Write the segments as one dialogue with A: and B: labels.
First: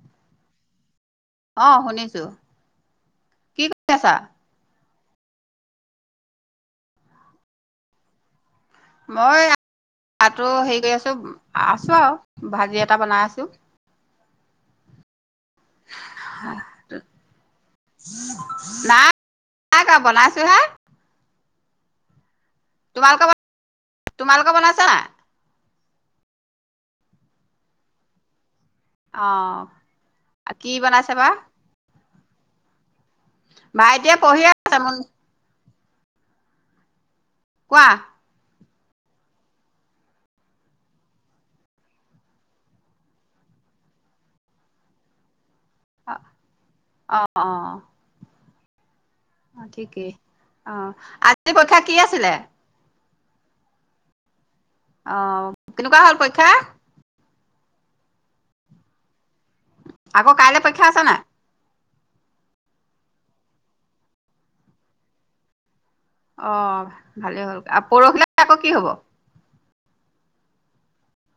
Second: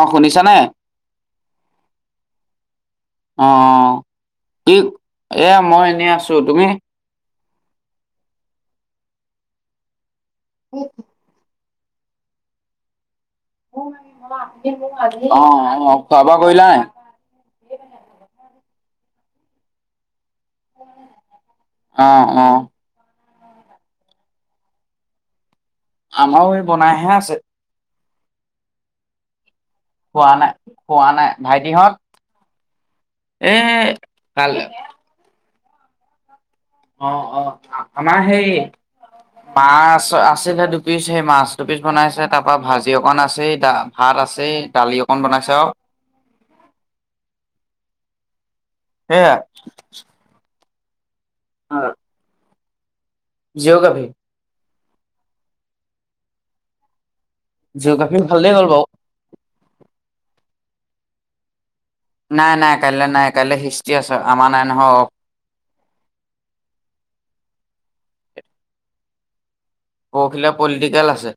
A: অ শুনিছানে
B: অ' শুনিছো। কি কৰি
A: অ'
B: আছা
A: কি এ মই এনেই আছো তুমি?
B: মই তাতো হেৰি কৰি আছো আছো আৰু ভাজি এটা বনাই আছো।
A: [unintelligible] অ' অ' খোৱা বোৱা কৰিলা নাই?
B: [unintelligible] বনাইছোহে।
A: অহ' অহ',।
B: মোক তোমালোকে বনাইছা না
A: আমাৰও এই বনাইহে আছে।
B: অ'।
A: খোৱা নাই,
B: কি
A: খোৱা
B: বনাইছে বা
A: নাই ভাইটিহঁত এ
B: ভাই এতিয়া পঢ়িয়ে
A: কাল
B: আছে ম
A: অ', অ',
B: কোৱা
A: আমাৰ সেই মাছ আছিলহে দুপিচ সেই মাছ দুপিচ বনাইছে তাৰ পৰা ভাজি অকন আছেই ভাত আছে। এই দালি অকন বনাইছা আৰু।
B: অ', অ'।
A: সেইয়া
B: ঠিকেই অ' আজি পৰীক্ষা কি আছিলে?
A: জীঅগ্ৰাফী।
B: আহ, কেনেকুৱা হ'ল পৰীক্ষা?
A: জীঅগ্ৰাফি ভালে হ'ল বাৰু।
B: আকৌ কাইলে পৰীক্ষা আছে নাই।
A: নাই নাই কাইলৈ নাই কাইলৈ হিষ্টি আছে আমাৰ নাই নহয়।
B: অ' ভালে হ'ল আৰু পৰহিলে আকৌ কি হব?
A: কৌখিলা পলিটিকেল আছে।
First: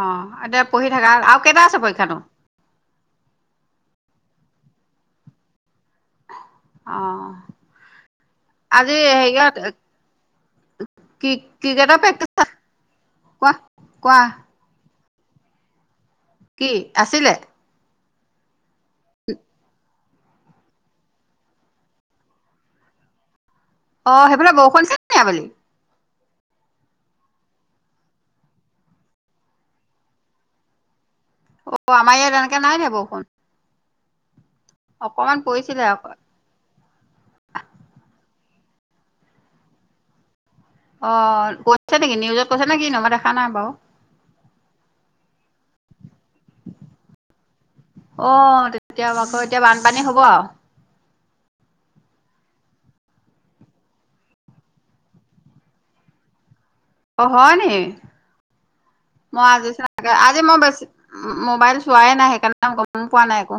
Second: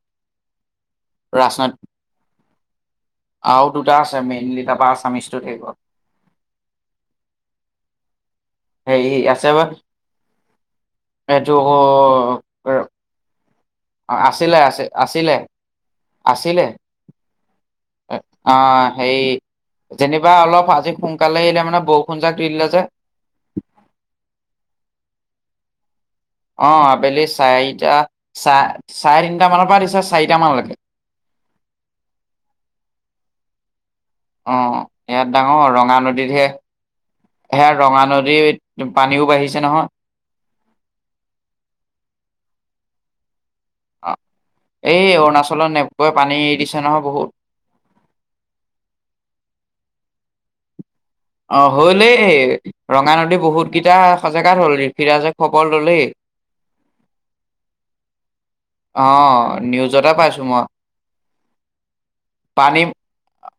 B: অ, এতিয়া পঢ়ি থাককা আৰু কেইটা
A: ৰাজনৈত
B: আছে পৰীক্ষাটো।
A: আৰু দুটা আছে মেইনলি তাৰপৰা আছামি
B: অ, আজি
A: হেৰি
B: হে
A: আছে বা
B: কি,
A: এইটো
B: কি কটা পেট কোৱা
A: অ,
B: কোৱা
A: আছিলে, আছিল, আছিলে। আছিলে
B: কি আছিলে।
A: অ, সেই যেনিবা অলপ আজি সোনকালে আহিলে মানে বৰষুণ জাক দিলে যে
B: অ, সেইফালে বৌষলছিলে ন আবেলি।
A: অ, আবেলি চাৰিটা চ-চাৰে তিনটা মানৰ পৰা দিছে চাৰিট মানলৈকে। উ।
B: অ, আমাৰ ইয়াত এনেকে নাই দিয়া বৰষূণ।
A: অ, ইয়াত ডাঙৰ
B: অ
A: ৰঙা নদীতহে সেয়া ৰঙা নদী পানীও বাঢ়িছে নহয়।
B: অ, কৈছে নেকি নিউজত কৈছো নে কি নহা দেখা নাই বাৰু।
A: অ, এই অৰুণাচলৰ নে।
B: আহ, তেতিয়া আকৌ এতিয়া বানপানী হ'ব আৰু।
A: অ, হলই ৰঙা নদী বহুত কেইটা সজাগাত হল ঋফিৰাজ খবৰ ললেই।
B: অ, হয় ন।
A: অ'।
B: মই আজি,
A: নিউজতে
B: আজি
A: পাইছো
B: মই বেছি মোবাইল চোৱাই নাই সেইকাৰণেই
A: পানী
B: গম পোৱা নাই একো।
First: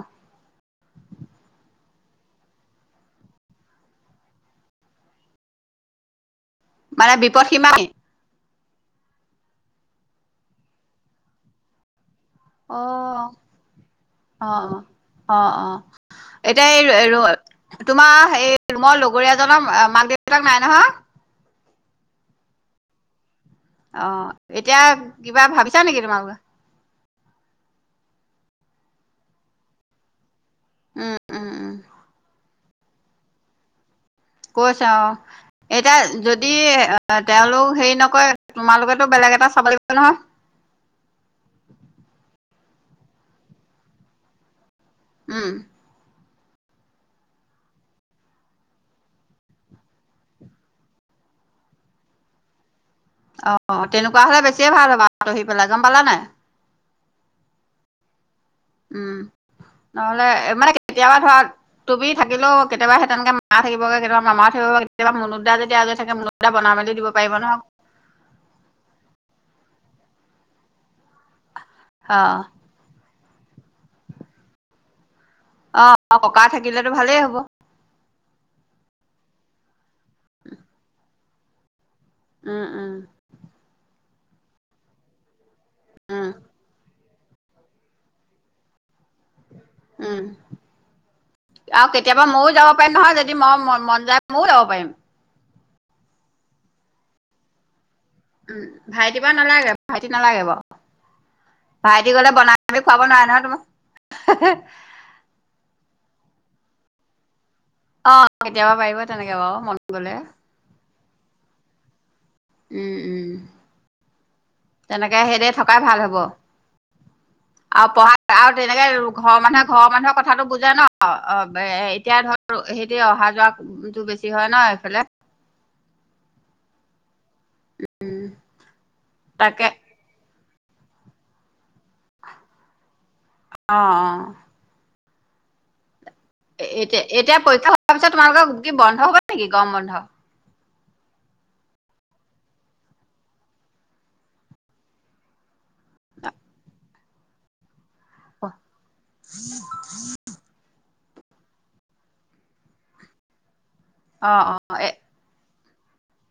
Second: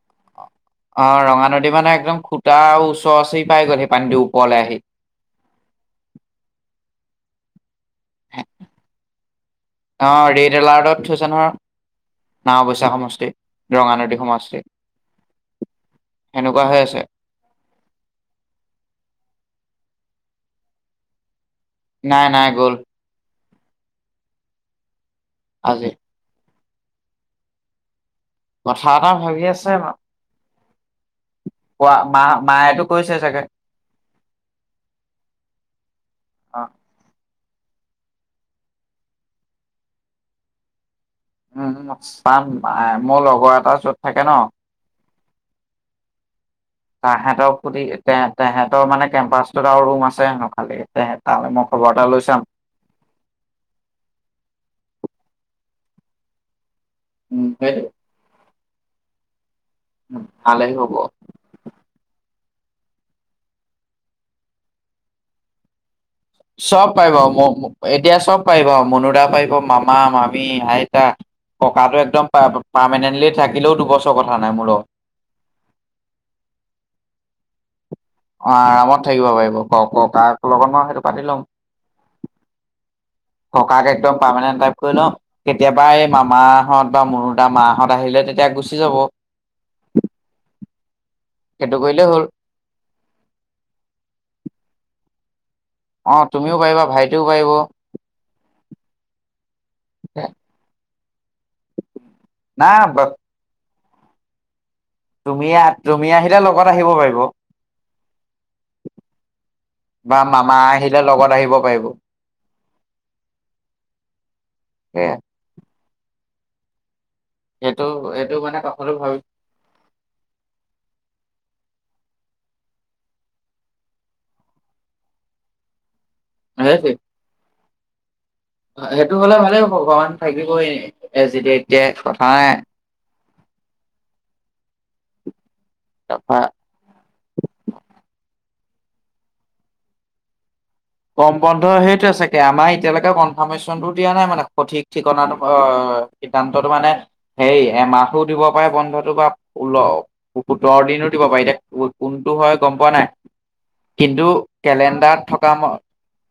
A: অ, ৰঙা নদী মানে একদম খুটা আৰু ওচৰ, ওচৰি পাই গ'ল সেই পানীটো ওপৰলৈ আহি [inaudible]
B: মানে বিপদসীমানেই
A: অ, ৰেড এলাৰ্টত থৈছে নয়। না অৱশ্যে সমষ্টি ৰঙা নদী সমষ্টি
B: অ', অ', অ', অ'।
A: সেনেকুৱা হৈ
B: এতিয়া,
A: আছে
B: এই তোমাৰ এই ৰুমৰ লগৰীয়া জন মাল দেৱতাক নাই নহয়।
A: নাই, নাই গ'ল।
B: অ, এতিয়া কিবা ভাবিছা
A: আজি
B: নেকি তোমাৰ
A: কথা এটা ভাবি আছে ব
B: উম, উম, উম,
A: কোৱা মা-মায়েতো কৈছে চাগে।
B: কৈছ অ, এতিয়া যদি
A: অ
B: আহ তেওঁলোক হে নেকয় তোমালোকেতো বেলেগ এটা চাব লাগিব নহয়।
A: উম, চাম মোৰ লগৰ এটাৰ যত থাকে ন।
B: উম।
A: [inaudible] তাহাঁতৰ ফুতে তহাঁতৰ মানে কেম্পাচটোত আৰু ৰুম আছে ন খালি তৈ মই কোৱাটাৰলৈ চাম।
B: অ' তেনেকুৱা হ'লে বেছিয়ে ভাল হ'বা আতহি পেলাই গ'ম পালা নাই
A: উম, খটো।
B: উম, নহ'লে
A: ভালেই
B: মানে
A: হ'ব
B: কেতিয়াবা ধৰা তুমি থাকে। থিলেও কেয়াবা স তেনেকে মা থাকগে কেতিয়াবা মাাকিব কেতিাবানুদা যেতি আ
A: চব পাইব এতিয়া চব পাৰিব মনুৰা পাৰিব মাম মামি আইতা, ককাটো একদম
B: অ',
A: প-পাৰেন্টলি থাকিলেও দুবছৰ কথা নাই মোৰৰ লগত।
B: অ' ককা থাকিলেতো ভালেই হ'ব।
A: অ' আৰামত থাকিব পাৰিব ক ক কাক লগত মই সেইটো পাতি লওক।
B: উম, উম।
A: পাৰমানেন্ট টাইপ কৰি লও কেতিয়াবা এই
B: উম,
A: মামাহঁত বা মোৰো দা মাহঁত আহিলে তেতিয়া গুচি যাব।
B: উম।
A: সেইটো
B: আৰু
A: কৰিলেই
B: কেতিয়াবা
A: হ'ল
B: ময়ো যাব পাৰিম নহয়। যদি মই মন যায় ময়ো যাব পাৰিম।
A: অ' তুমিও পাৰিবা ভাইটিও পাৰিব।
B: উম, ভাইটি বা নালাগে ভাইটি নালাগে বাৰু। ভাইটি গ'লে বনাই কৰি
A: না
B: খুৱাব নোৱাৰে নহয় তোমাক।
A: তুমি আহ তুমি আহিলে লগত আহিব পাৰিব।
B: অ' কেতিয়াবা পাৰিব বা তেনেকে বাৰু মনত
A: বা
B: গ'লে।
A: মামা আহিলে লগত আহিব পাৰিব।
B: উম, উম,
A: সেয়া
B: তেনেকে সেইদ থকাই ভাল হ'ব।
A: [inaudible]
B: আৰু পঢ়া
A: এইটো
B: আৰু
A: মানে
B: তেনেকে
A: কথাটো ভাবি
B: ঘৰৰ মানুহে ঘৰৰ মানুহৰ কথাটো বুজে ন অ'হেই এতিয়া ধৰ সেইতে অহা যোৱাটো বেছি হয় ন এইফালে।
A: হেইটো হেইটো হ'লে ভালেই হ
B: তাকে
A: ভগৱান থাকিবই যি এতিয়া কথা নাই।
B: অ' অ'।
A: তাৰপা
B: এতিয়া এতিয়া পৰীক্ষা হোৱাৰ পিছত তোমালোকৰ কি বন্ধ হ'বা নেকি গৰম বন্ধ।
A: কম বন্ধ সেইটো চাগে, আমাৰ এতিয়ালৈকে কনফাৰ্মেশ্যনটো দিয়া নাই, মানে সঠিক ঠিকনা অ' সিদ্ধান্ততো মানে হেই এমাহ। [unintelligible] দিব পাৰে বন্ধটো বা ওল সোতৰ দিনত দিব পাৰি এতিয়া কোনটো হয় গ'ম পোৱা নাই। কিন্তু
B: অ অ এ
A: কেলেণ্ডাৰত থকা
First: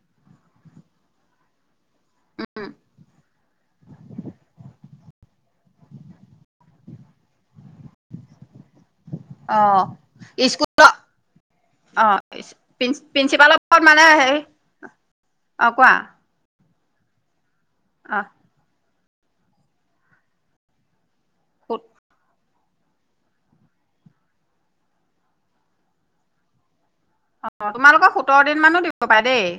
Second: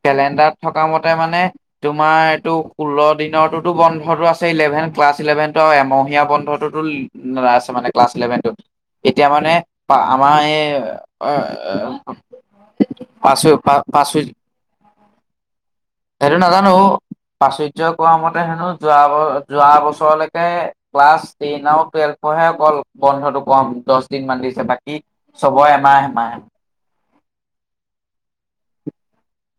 A: কেলেণ্ডাৰত থকা মতে মানে তোমাৰ এইটো
B: উম
A: ষোল্ল দিনৰতোতো বন্ধটো আছিল। ইলেভেন ক্লাছ ইলেভেনত এমহীয়া বন্ধতো আছে মানে ক্লাছ ইলেভেনত এতিয়া মানে
B: অ',
A: আমাৰ এই
B: স্কুলৰ অ',
A: পাচ
B: প্ৰিন্সিপালৰ ওপৰত
A: প
B: মানে হেৰি। অ', কোৱা
A: হেইটো নাজানো। প্ৰাচুৰ্য্য কোৱা
B: অ',
A: মতে হেনো যোৱা ব যোৱা বছৰলৈকে ক্লাছ ট্ৰেন আৰু টুৱেলভফহে অকল বন্ধতটো কম দহ দিন মান দিছে বাকী চবৰে এমাহ এমাহে।
B: অ' তোমালোকৰ সোতৰ দিন মানো দিব পাৰে দেই।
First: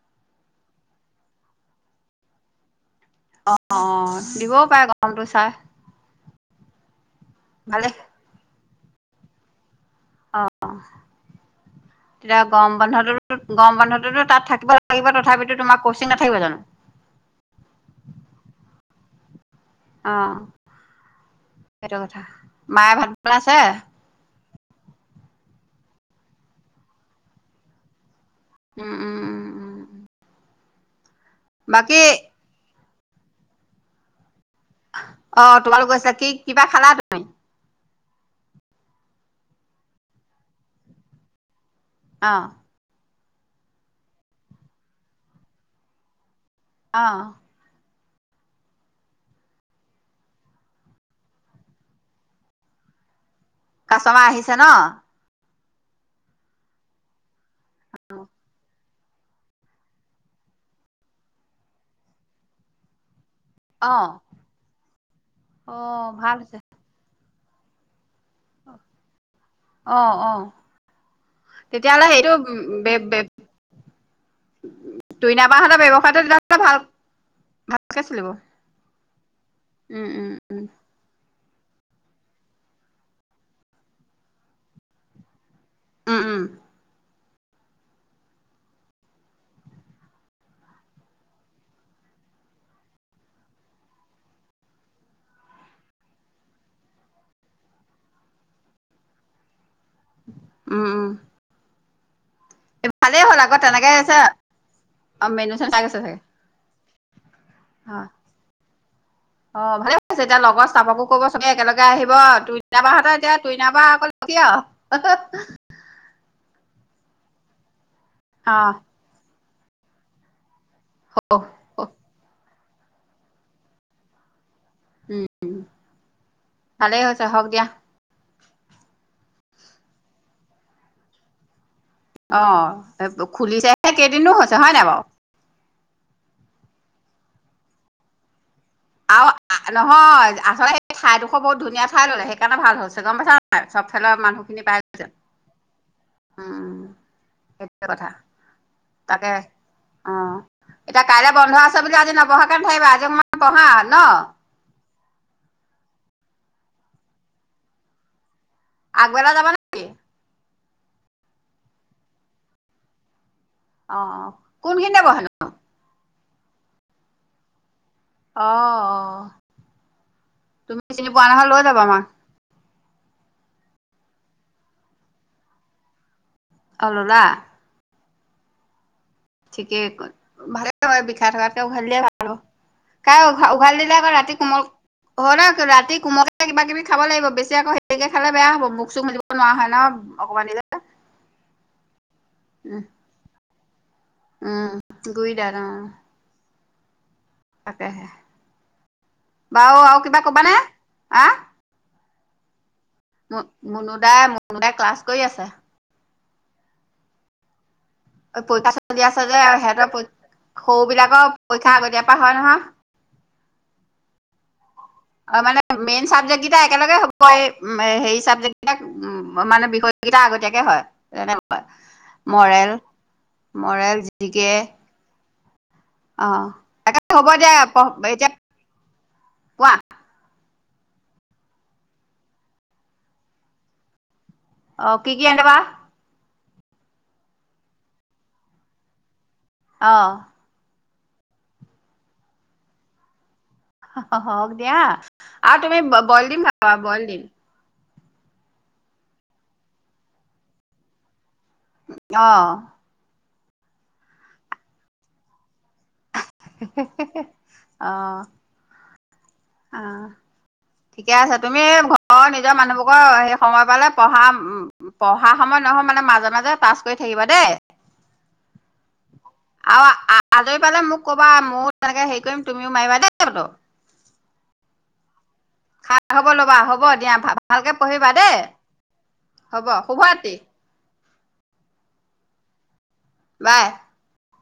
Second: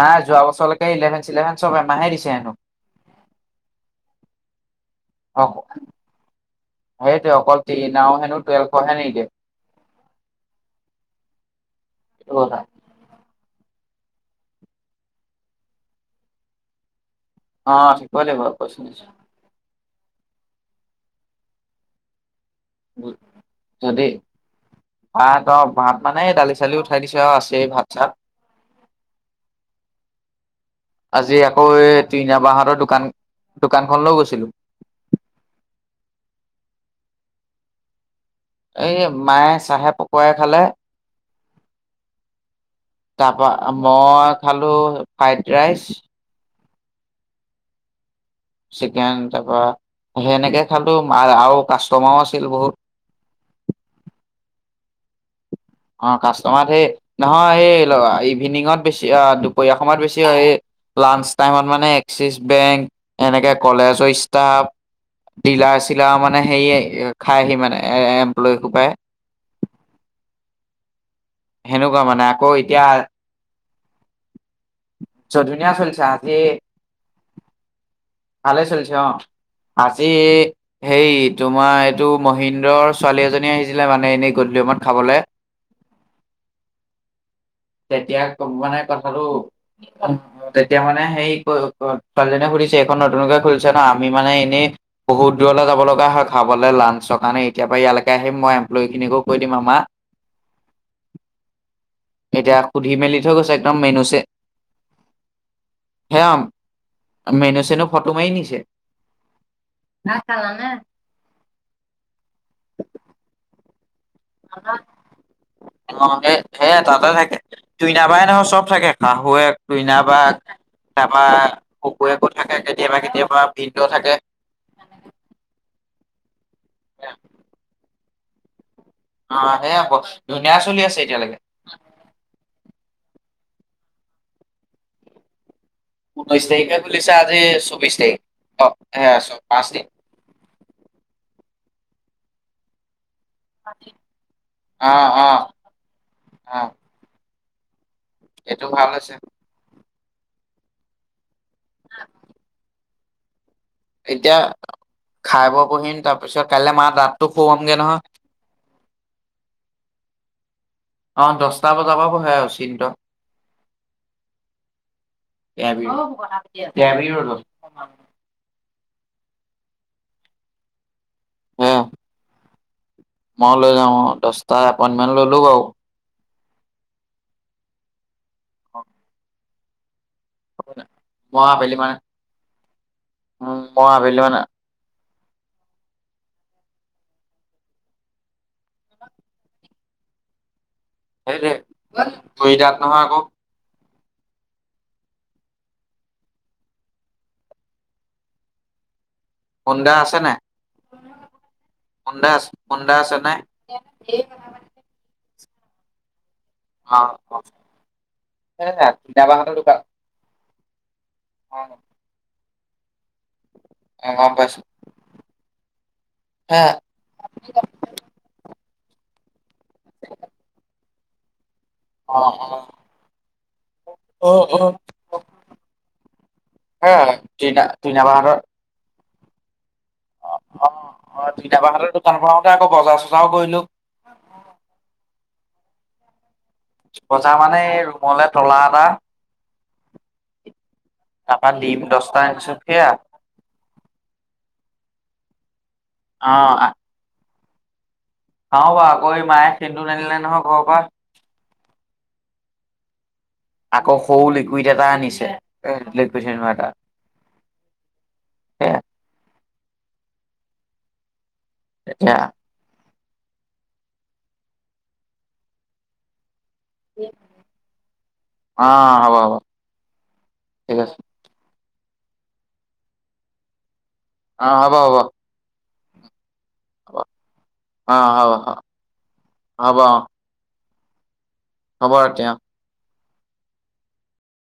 A: নাই যোৱা বছৰলৈকে ইলেভেন চিলেভেন চবে মাহে দিছে হেনো।
B: অ' অ' দিবও পাৰে গৰমটো চাই।
A: সেইটো অকল
B: ভালে
A: ট্ৰেইন হেনো টুৱেলভৰ হে নিদিয়ে
B: অ' তেতিয়া
A: কথা
B: গ'ম বন্ধতো। গৰম বান্ধততো তাত থাকিব লাগিব তথাপিতো তোমাৰ কচিং নাথাকিব জানো?
A: অ' থিকৈলে'ব কৈছ ন
B: অ' সেইটো কথা মায়ে ভাত পেল আছে।
A: আহ ত' ভাত মানে দালি চালি উঠাই দিছ আৰু আছেই ভাত চাত।
B: উম উম উম উম উম।
A: আজি আকৌ এই
B: বাকী
A: তিইনাবাহঁতৰ দোকান দোকানখন লৈ গৈছিলো।
B: অ' তোমালোক গৈছা কি কিবা খালা তুমি।
A: এই মায়ে চাহে পকোৱাই খালে।
B: অহ।
A: তাৰপা মই খালোঁ ফ্ৰাইড ৰাইচ।
B: আহ।
A: চিকেন, তাৰপৰা। সেনেকে খালো আৰু কাষ্টমাৰও আছিল বহুত।
B: কাছমা আহিছে ন'।
A: অ' কাষ্টমাৰ সেই নহয় এই ইভিনিঙত বেছি এ দুপৰীয়া সময়ত বেছি হয় এ লাঞ্চ টাইমত মানে এক্সিছ বেংক এনেকে
B: অ',
A: কলেজৰ ষ্টাফ ডিলাৰ
B: অ',
A: চিলাৰ
B: ভাল
A: মানে
B: হৈছে
A: হেয় খাই আহি মানে এ এমপ্লয় সোপাই
B: অ', অ'।
A: সেনেকুৱা
B: তেতিয়াহ'লে
A: মানে
B: সেইটো
A: আকৌ এতিয়া চ
B: তুইনা
A: ধুনীয়া
B: বাহঁতৰ ব্যৱসায়টো
A: আজি
B: তেতিয়াহ'লে ভাল ভালকে চলিব।
A: ভালে চলিছে অ'
B: উম,
A: আজি
B: উম, উম,
A: হেই তোমাৰ এইটো মহিন্দ্ৰৰ ছোৱালী এজনী আহিছিলে মানে এনেই গধূলি সমইত খাবলৈ।
B: উম উম।
A: তেতিয়া মানে কথাটো তেতিয়া মানে সেই ক ক ছোৱালীজনী সুধ সুধিছে এইখন নতুনকে খুলিছে ন' আমি মানে এনেই বহুত দূৰলৈ যাব লগা হয় খাবলৈ লাঞ্চৰ কাৰণে এ এতিয়াৰ পৰা ইয়ালেকে আহিম মই এম্পলৈ খিনিকো কৈ দিম আমা।
B: উম উম।
A: এতিয়া সুধি মেলি
B: ভালেই
A: থৈ
B: হ'ল
A: গৈছে
B: আকৌ
A: একদম মেনু
B: তেনেকেছে
A: চে
B: অ' মেনু চ চাইগৈছে চাগে।
A: সেয়া মেনু চেনো
B: হয়,
A: ফটো মাৰি নিছে।
B: অ' ভালে হৈছে এতিয়া লগৰ চাবকো ক'ব চবে একেলগে আহিব টুইটা বা হতে এতিয়া তুইননাবা অকল কি আৰু
A: অ' হে হে তাতে থাকে তুইনাবাই নহয় চব
B: অ',
A: থাকে শাহুৱেক তুইনাবা। তাপা কুকুয়েক থাকে কেতিয়াবা কেতিয়াবা ভিন্দ থাকে।
B: উম উম, ভালেই হৈছে হক দিয়া।
A: অ' সে আকৌ ধুনীয়া চলি আছে এতিয়ালৈকে।
B: অ' খুলিছেহে কেইদিনো হৈছে হয় নাই বাৰু।
A: ঊনৈশ তাৰিখে খুলিছো আজি চৌবিশ তাৰিখ অ'। সেয়া
B: আৰু
A: চব পাঁচ দিন
B: নহয় আচলতে সেই ঠাইডোখৰ বহুত ধুনীয়া ঠাই ললে সেইকাৰণে ভাল হৈছে গম পইচা নাই চব ফালৰ মানুহখিনি পাই
A: অ
B: গৈছে,
A: অ অ
B: উম। সেইটোৱে কথা
A: এইটো ভাল হৈছে
B: তাকে অ' এতিয়া কাইলে বন্ধ আছে বুলি আজি নপহাকে নাথাকিবা আজি অকমান পহা ন'।
A: এতিয়া খাই ব পহিম তাৰ পিছত কাইলৈ মা দতটো সহুৱামগে নহয়।
B: আগবেলা যাবা নে কি।
A: অ' দহটা বজাৰ পৰা বহে আৰু অচিন্ত।
B: অ' কোনখিনিতে বিহেনো?
A: দেবৃঢ়লত
B: অ', অ', তুমি চিনি পোৱা নহয় লৈ
A: অ
B: যাবা মাক।
A: মই লৈ যাওঁ অ' দহটা এপইন্টমেণ্ট ললো বাৰু।
B: অহ ল'লা।
A: অ'
B: ঠিকে কয়, ভাল বিখাৰ
A: মই
B: থকাকে
A: আবেলি মানে
B: উঘলিলে ভাল হয়। কাই উঘ
A: উম
B: উঘালি
A: মই
B: দিলে আকৌ
A: আবেলি
B: ৰাতি
A: মানে
B: কোমল ঘৰতে আছে, ৰাতি কোমলকে কিবা কিবি খাব লাগিব, বেছি আকৌ সেৰিকে খালে বেয়া হ'ব মুখ চুখ মেলিব নোৱাৰা হয় ন। অকমানিলা
A: গুড়ি দাতঁ নহয় আকৌ।
B: উম গুৰিদত অ'। তাকেহে, বাৰু
A: হোন্দা
B: আৰু কিবা কবানে? হা।
A: সন্দা আছে। হোন্দা আছে নাই
B: মু-মুনুদাই মুনুদাই ক্লাছ কৰি আছে।
A: অ', অ'।
B: পৰীক্ষা চলি আছে যে, সেহেতৰ সৰু বেলাকৰ
A: অ
B: পৰীক্ষা আগতীয়াপা হয় নহয়।
A: অ গম পাইছোঁ।
B: তাৰ মানে মেইন চাবজেক্টকেইটা একেলগে হ'ব, এই হেৰি চাবজেক্ট কেইটাক মানে বিষয় কেইটা আগতীয়াকে হয়। যেনে
A: অ
B: মৰেল, মৰেল,
A: অ অ
B: জিকে।
A: অ
B: অ'
A: হে
B: তেতো হ'ব দে
A: টিনা
B: প
A: টিনা
B: এতিয়া
A: বাহঁতৰ
B: কোৱা।
A: অ' অ' তিতাবাহতৰ দোকান পৰা আহওতে আকৌ বজাৰ চজাৰ কৰিলো।
B: অ' কি কি আনিবা?
A: বজা মানে এই ৰুমলে তলা এটা।
B: অ
A: তাৰপা দিম দচটা আনিছো খেয়া।
B: হওঁক দিয়া আৰু তুমি ব বয়ল
A: অ
B: দিম খাবা বয়ল দিম।
A: খাওঁ বা আকৌ মায়ে সেন্দুৰ নানিলে নহয় ঘৰ পৰা।
B: আহ।
A: আকৌ সৰু লিকুইড এটা আনিছে। এ লেইট কৈচে ন এটা
B: অ
A: এ
B: অ' ঠিকে আছে।
A: এতিয়া।
B: কোৱা সেই সময় পালে পঢ়া পঢ়া সময় নহয় মানে মাজে মাজে। পাছ কৰি থাকিবা দেই।
A: অ হ'ব হ'ব
B: আৰু আজৰি পালে
A: ঠিক আছে
B: মোক ক'বা মোৰ। তেনেকে হেৰি কৰিম তুমিও মাৰিবা দে বোলো।
A: অ' হ'ব, হ'ব।
B: খাই হওঁক। [unintelligible] ল'বা হ'ব দিয়া, ভালকে
A: অ
B: পঢ়িবা দেই
A: হ'ব
B: হ'ব, শুভৰাত্ৰি।
A: শুভৰাত্ৰি।
B: বাই।